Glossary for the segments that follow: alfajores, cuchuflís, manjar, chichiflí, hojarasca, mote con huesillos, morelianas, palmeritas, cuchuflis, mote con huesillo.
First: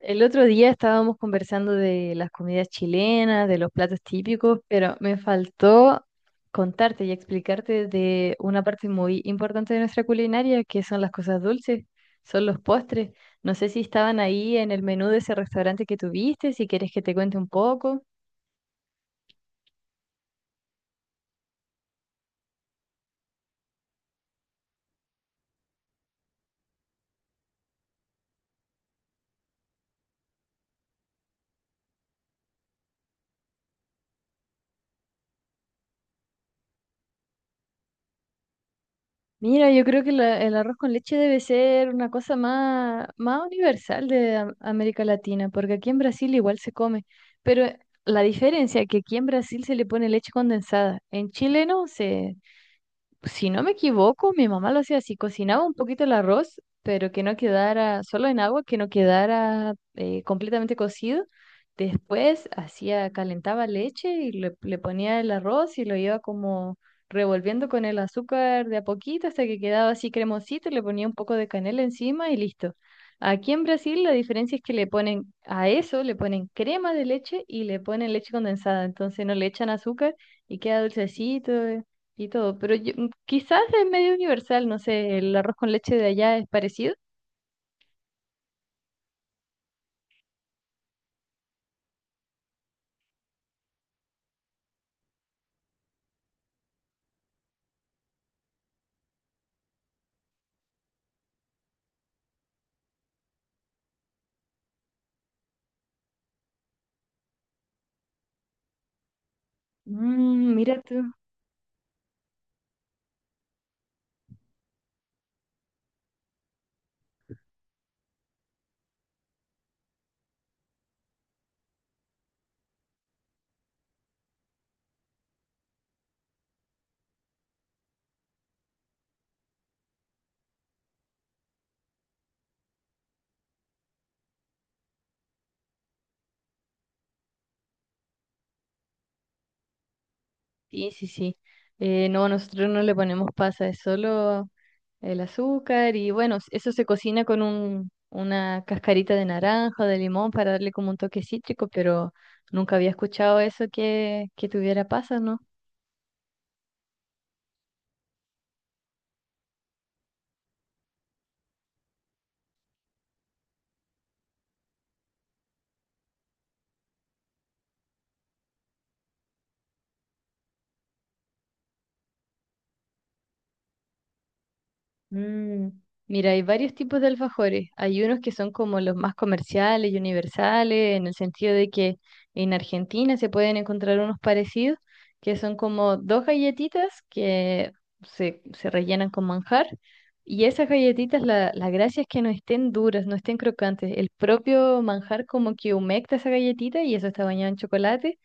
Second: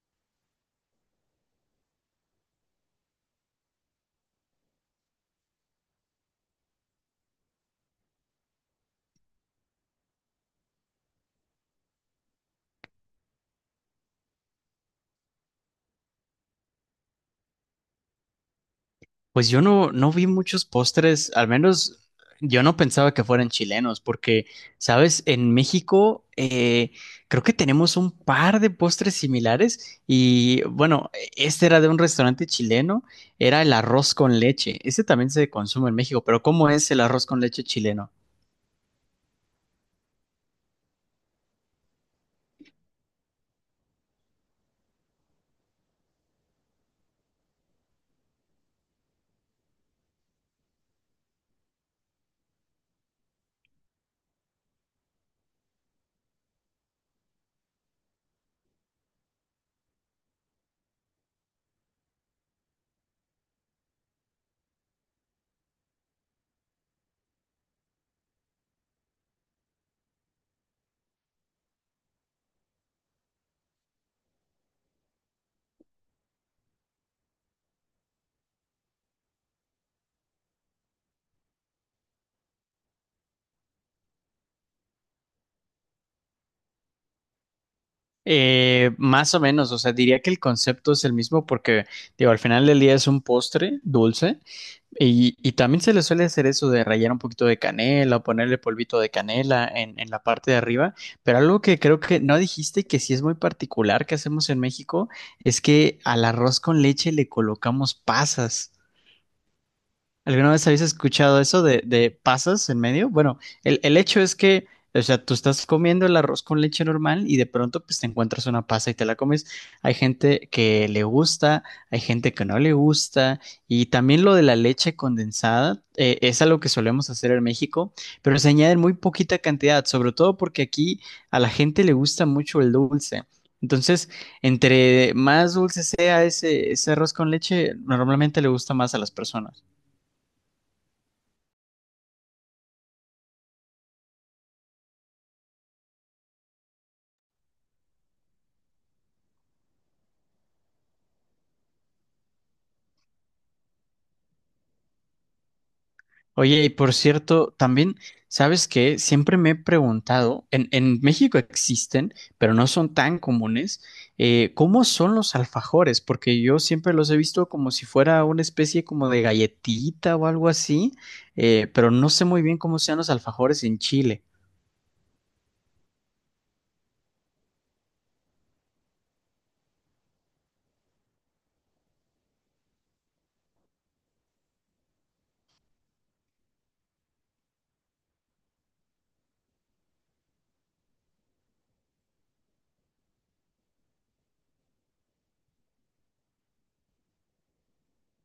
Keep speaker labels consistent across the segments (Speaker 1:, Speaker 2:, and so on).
Speaker 1: El otro día estábamos conversando de las comidas chilenas, de los platos típicos, pero me faltó contarte y explicarte de una parte muy importante de nuestra culinaria, que son las cosas dulces, son los postres. No sé si estaban ahí en el menú de ese restaurante que tuviste, si quieres que te cuente un poco.
Speaker 2: Pues yo no vi muchos postres, al menos yo no pensaba que fueran chilenos, porque, sabes, en México creo que tenemos un par de postres similares y bueno, este era de un restaurante chileno, era el arroz con leche, ese también se consume en México, pero ¿cómo es el arroz con leche chileno?
Speaker 1: Mira, yo creo que el arroz con leche debe ser una cosa más universal de América Latina, porque aquí en Brasil igual se come, pero la diferencia es que aquí en Brasil se le pone leche condensada, en Chile no, se, si no me equivoco, mi mamá lo hacía así, cocinaba un poquito el arroz, pero que no quedara solo en agua, que no quedara completamente cocido. Después hacía, calentaba leche y le ponía el arroz y lo iba como revolviendo con el azúcar de a poquito hasta que quedaba así cremosito, le ponía un poco de canela encima y listo. Aquí en Brasil la diferencia es que le ponen a eso, le ponen crema de leche y le ponen leche condensada, entonces no le echan azúcar y queda dulcecito, y todo, pero quizás es medio universal, no sé, el arroz con leche de allá es parecido.
Speaker 2: Más o menos, o sea, diría que el concepto es el mismo porque, digo, al final del día es un postre dulce y también se le suele hacer eso de rallar un poquito de canela o ponerle polvito de canela en la parte de arriba, pero algo que creo que no dijiste y que sí es muy particular que hacemos en México es que al arroz con leche le colocamos pasas. ¿Alguna
Speaker 1: Mm,
Speaker 2: vez
Speaker 1: mira
Speaker 2: habéis
Speaker 1: tú.
Speaker 2: escuchado eso de pasas en medio? Bueno, el hecho es que, o sea, tú estás comiendo el arroz con leche normal y de pronto pues te encuentras una pasa y te la comes. Hay gente que le gusta, hay gente que no le gusta y también lo de la leche condensada es algo que solemos hacer en México, pero se añade en muy poquita cantidad, sobre todo porque aquí a la gente le gusta mucho el dulce. Entonces, entre más dulce sea ese arroz con leche, normalmente le gusta más a las personas.
Speaker 1: Sí, sí, sí. No, nosotros no le ponemos pasa, es solo el azúcar y bueno, eso se cocina con una cascarita de naranja, de limón para darle como un toque cítrico, pero nunca había escuchado eso que tuviera pasas, ¿no?
Speaker 2: Oye, y por cierto, también, ¿sabes qué? Siempre me he preguntado, en México existen, pero no son tan comunes, ¿cómo son los alfajores? Porque yo siempre los he visto como si fuera una especie como de galletita o algo así, pero no sé muy bien cómo sean los alfajores en Chile.
Speaker 1: Mm, mira, hay varios tipos de alfajores. Hay unos que son como los más comerciales y universales, en el sentido de que en Argentina se pueden encontrar unos parecidos, que son como dos galletitas que se rellenan con manjar. Y esas galletitas, la gracia es que no estén duras, no estén crocantes. El propio manjar como que humecta esa galletita y eso está bañado en chocolate.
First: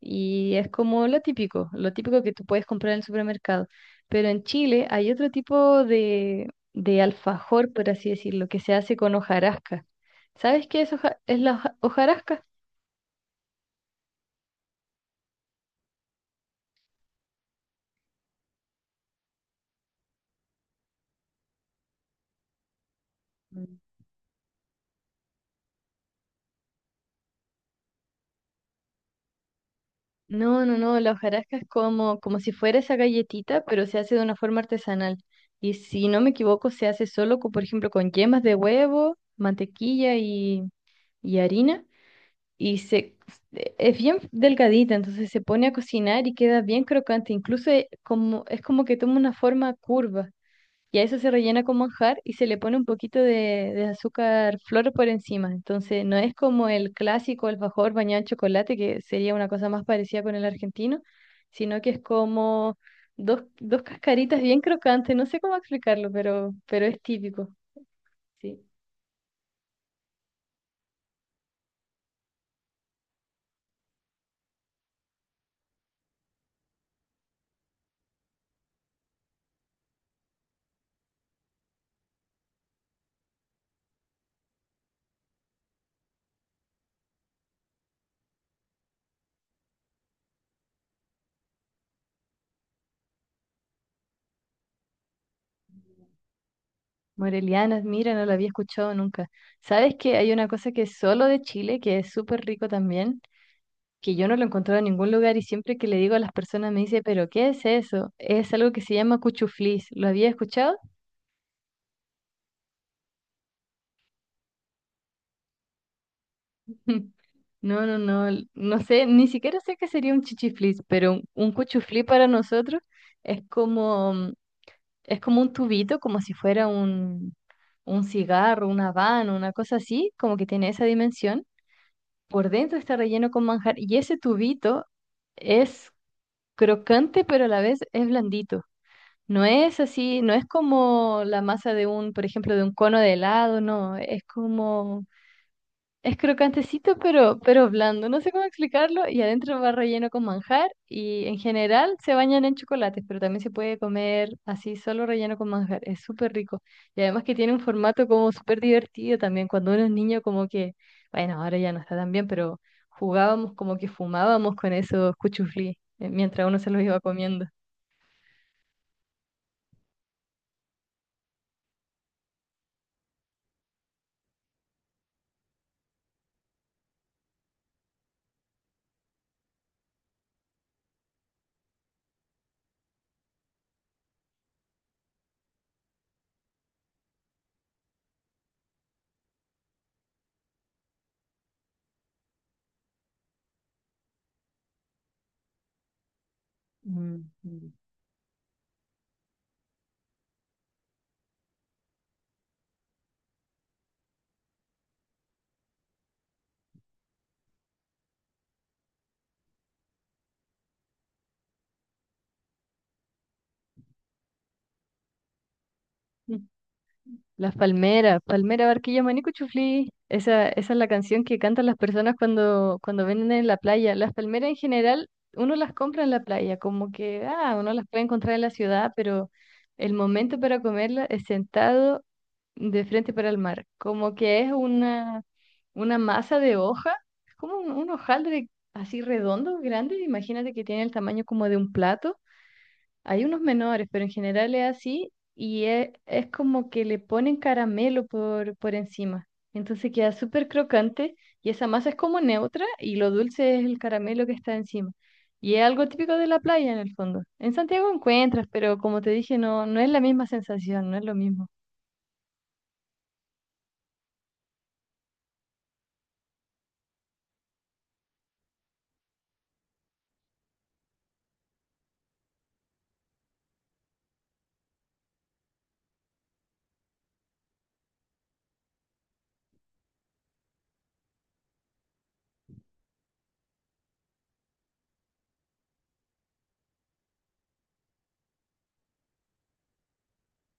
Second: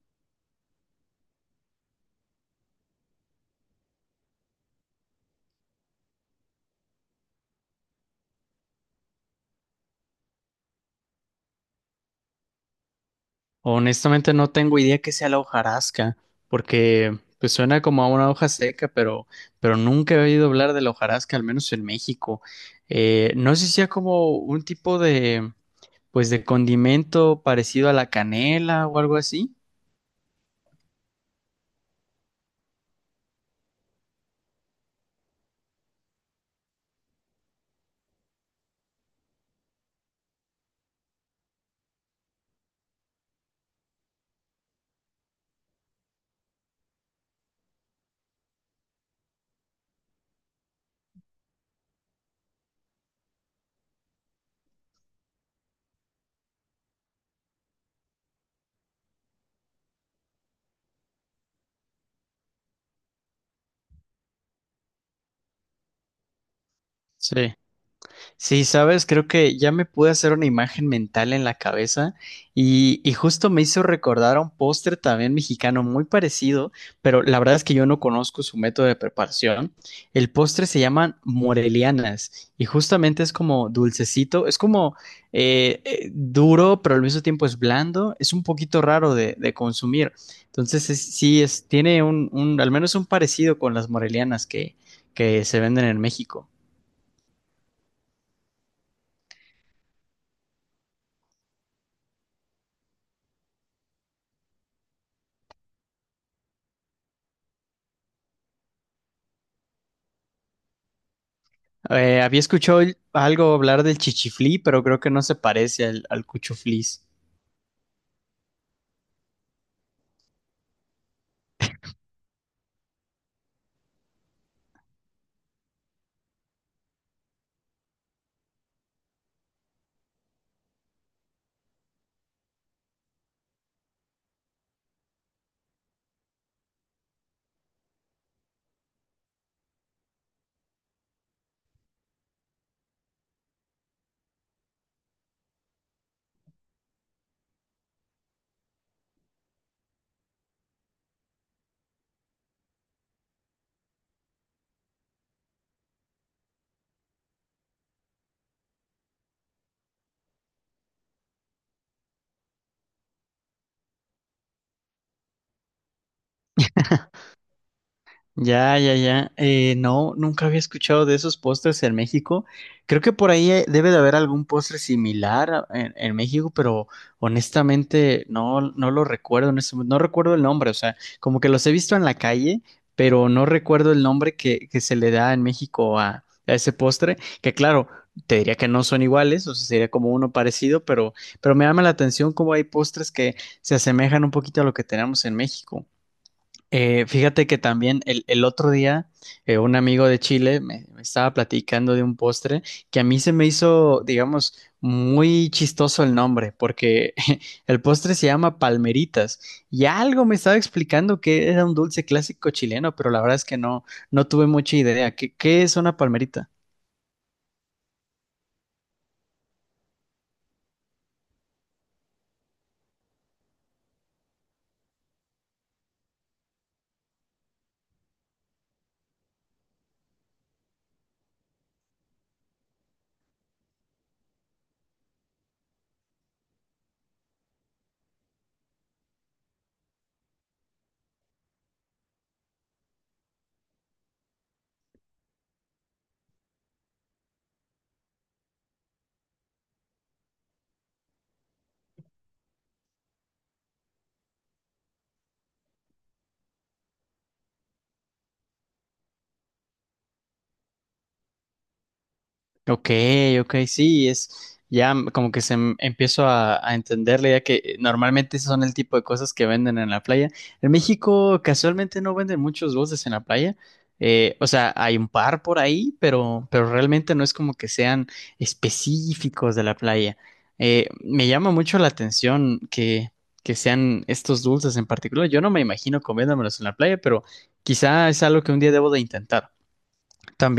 Speaker 1: Y es como lo típico que tú puedes comprar en el supermercado. Pero en Chile hay otro tipo de alfajor, por así decirlo, que se hace con hojarasca. ¿Sabes qué es, hojarasca?
Speaker 2: Honestamente no tengo idea que sea la hojarasca, porque pues suena como a una hoja seca, pero nunca he oído hablar de la hojarasca, al menos en México. No sé si
Speaker 1: Mm.
Speaker 2: sea como un tipo de, pues de condimento parecido a la canela o algo así.
Speaker 1: No, no, no, la hojarasca es como, como si fuera esa galletita, pero se hace de una forma artesanal. Y si no me equivoco, se hace solo, con, por ejemplo, con yemas de huevo, mantequilla y harina. Y es bien delgadita, entonces se pone a cocinar y queda bien crocante. Incluso es como que toma una forma curva. Y a eso se rellena con manjar y se le pone un poquito de azúcar flor por encima. Entonces, no es como el clásico alfajor bañado en chocolate, que sería una cosa más parecida con el argentino, sino que es como dos cascaritas bien crocantes. No sé cómo explicarlo, pero es típico.
Speaker 2: Sí.
Speaker 1: Sí.
Speaker 2: Sí, sabes, creo que ya me pude hacer una imagen mental en la cabeza y justo me hizo recordar a un postre también mexicano muy parecido, pero la verdad es que yo no conozco su método de preparación. El postre se llaman morelianas y justamente es como dulcecito, es como duro, pero al mismo tiempo es blando, es un poquito raro de consumir. Entonces, es- sí, es, tiene un, al menos un parecido con las morelianas que se venden en México.
Speaker 1: Morelianas, mira, no lo había escuchado nunca. ¿Sabes que hay una cosa que es solo de Chile, que es súper rico también? Que yo no lo encontraba en ningún lugar y siempre que le digo a las personas me dice, pero ¿qué es eso? Es algo que se llama cuchuflis. ¿Lo había escuchado?
Speaker 2: Había escuchado algo hablar del chichiflí, pero creo que no se parece al cuchuflís.
Speaker 1: No, no, no, no sé, ni siquiera sé qué sería un chichiflis, pero un cuchuflí para nosotros es como, mm, es como un tubito, como si fuera un cigarro, una habano, una cosa así, como que tiene esa dimensión. Por dentro está relleno con manjar y ese tubito es crocante, pero a la vez es blandito. No es así, no es como la masa de un, por ejemplo, de un cono de helado, no, es como, es crocantecito pero blando, no sé cómo explicarlo, y adentro va relleno con manjar y en general se bañan en chocolates, pero también se puede comer así solo relleno con manjar, es súper rico. Y además que tiene un formato como súper divertido también, cuando uno es niño como que, bueno, ahora ya no está tan bien, pero jugábamos como que fumábamos con esos cuchuflí mientras uno se los iba comiendo.
Speaker 2: Ya, ya, ya. No, nunca había escuchado de esos postres en México. Creo que por ahí debe de haber algún postre similar a- en México, pero honestamente no lo recuerdo en este momento. No recuerdo el nombre, o sea, como que los he visto en la calle, pero no recuerdo el nombre que se le da en México a ese postre, que claro, te diría que no son iguales, o sea, sería como uno parecido, pero me llama la atención cómo hay postres que se asemejan un poquito a lo que tenemos en México.
Speaker 1: Mm,
Speaker 2: Fíjate que también el otro día un amigo de Chile me, me estaba platicando de un postre que a mí se me hizo, digamos, muy chistoso el nombre, porque el postre se llama palmeritas y algo me estaba explicando que era un dulce clásico chileno, pero la verdad es que no, no tuve mucha idea. ¿Qué, qué es una
Speaker 1: mm.
Speaker 2: palmerita?
Speaker 1: Las palmeras, palmera, barquilla, maní, cuchuflí. Esa es la canción que cantan las personas cuando vienen en la playa. Las palmeras en general, uno las compra en la playa, como que, ah, uno las puede encontrar en la ciudad, pero el momento para comerla es sentado de frente para el mar. Como que es una masa de hoja, es como un hojaldre así redondo, grande. Imagínate que tiene el tamaño como de un plato, hay unos menores, pero en general es así y es, como que le ponen caramelo por encima. Entonces queda súper crocante y esa masa es como neutra y lo dulce es el caramelo que está encima. Y es algo típico de la playa en el fondo. En Santiago encuentras, pero como te dije, no, no es la misma sensación, no es lo mismo.
Speaker 2: Ok, ok, sí, es ya m- como que se m- empiezo a entender la idea que normalmente esos son el tipo de cosas que venden en la playa. En México casualmente no venden muchos dulces en la playa. O sea, hay un par por ahí, pero realmente no es como que sean específicos de la playa. Me llama mucho la atención que sean estos dulces en particular. Yo no me imagino comiéndomelos en la playa, pero quizá es algo que un día debo de intentar.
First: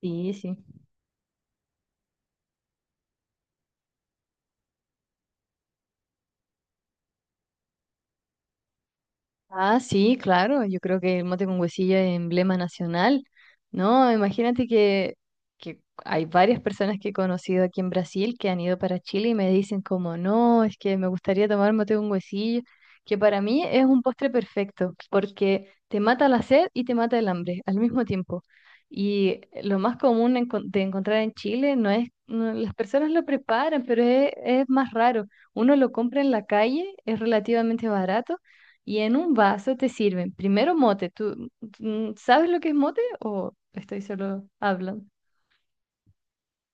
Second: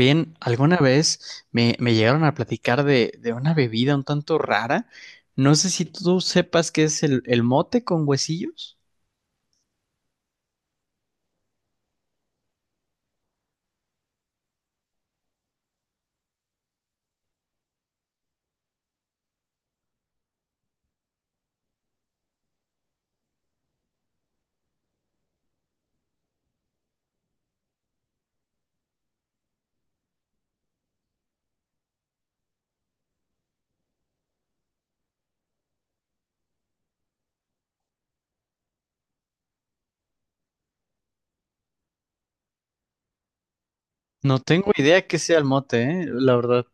Speaker 1: Sí, sí.
Speaker 2: alguna vez me, me llegaron a platicar de una bebida un tanto rara. No sé si tú sepas qué es el mote con huesillos.
Speaker 1: Ah, sí, claro, yo creo que el mote con huesillo es emblema nacional, ¿no? Imagínate que hay varias personas que he conocido aquí en Brasil que han ido para Chile y me dicen como, no, es que me gustaría tomar mote con huesillo, que para mí es un postre perfecto, porque te mata la sed y te mata el hambre al mismo tiempo. Y lo más común de encontrar en Chile no es, las personas lo preparan, pero es más raro. Uno lo compra en la calle, es relativamente barato y en un vaso te sirven primero mote. ¿Tú, tú sabes lo que es mote o estoy
Speaker 2: No
Speaker 1: solo
Speaker 2: tengo
Speaker 1: hablando?
Speaker 2: idea qué sea el mote, la verdad. O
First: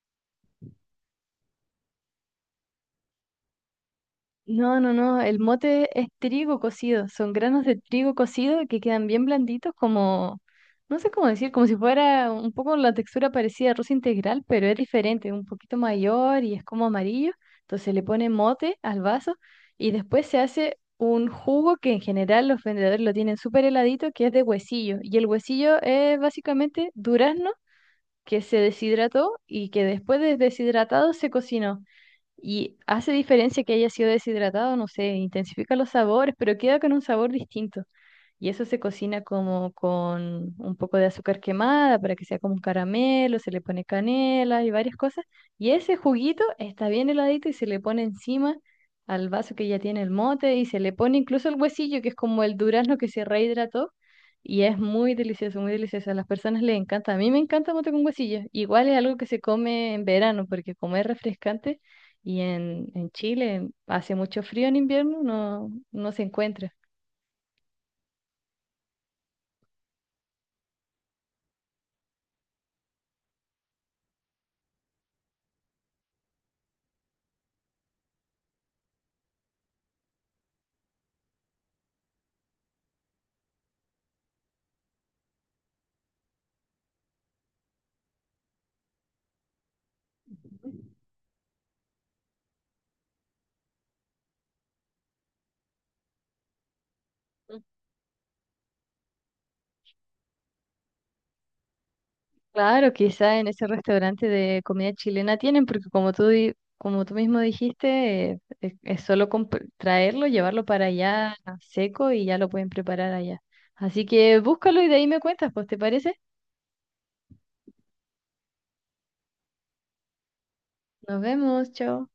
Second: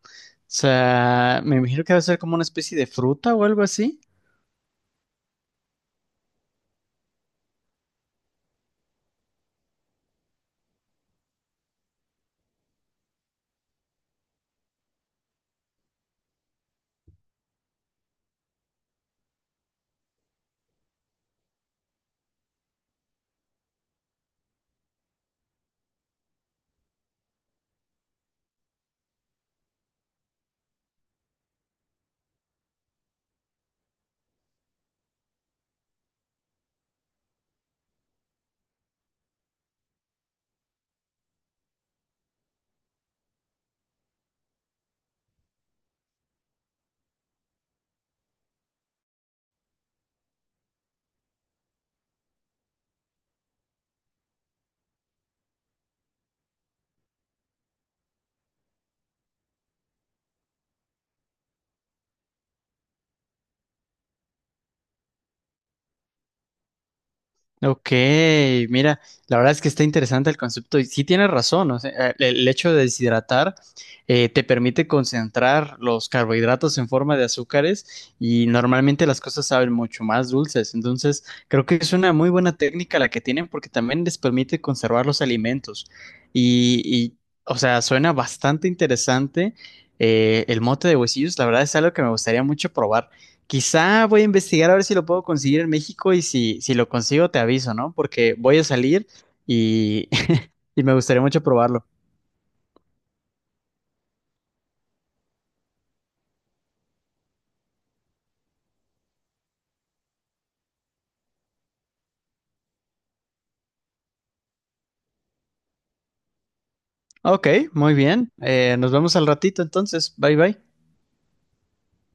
Speaker 2: sea, me imagino que debe ser como una especie de fruta o algo así.
Speaker 1: No, no, no. El mote es trigo cocido. Son granos de trigo cocido que quedan bien blanditos, como, no sé cómo decir, como si fuera un poco la textura parecida a arroz integral, pero es diferente, un poquito mayor y es como amarillo. Entonces le pone mote al vaso y después se hace un jugo que en general los vendedores lo tienen súper heladito, que es de huesillo. Y el huesillo es básicamente durazno que se deshidrató y que después de deshidratado se cocinó. Y hace diferencia que haya sido deshidratado, no sé, intensifica los sabores, pero queda con un sabor distinto. Y eso se cocina como con un poco de azúcar quemada para que sea como un caramelo, se le pone canela y varias cosas. Y ese juguito está bien heladito y se le pone encima al vaso que ya tiene el mote y se le pone incluso el huesillo, que es como el durazno que se rehidrató. Y es muy delicioso, muy delicioso. A las personas les encanta. A mí me encanta mote con huesillo. Igual es algo que se come en verano porque como es refrescante. Y en Chile hace mucho frío en invierno, no, no se encuentra.
Speaker 2: Ok, mira, la verdad es que está interesante el concepto y sí tienes razón, o sea, el hecho de deshidratar te permite concentrar los carbohidratos en forma de azúcares y normalmente las cosas saben mucho más dulces, entonces creo que es una muy buena técnica la que tienen porque también les permite conservar los alimentos y, y, o sea, suena bastante interesante el mote de huesillos, la verdad es algo que me gustaría mucho probar. Quizá voy a investigar a ver si lo puedo conseguir en México y si, si lo consigo te
Speaker 1: Mm.
Speaker 2: aviso, ¿no? Porque voy a salir y, y me gustaría mucho probarlo.
Speaker 1: Claro, quizá en ese restaurante de comida chilena tienen, porque como tú, como tú mismo dijiste, es solo traerlo, llevarlo para allá seco y ya lo pueden preparar allá. Así que búscalo y de ahí me cuentas, pues, ¿te parece?
Speaker 2: Ok, muy bien. Nos vemos al ratito entonces. Bye bye.
Speaker 1: Nos vemos, chao.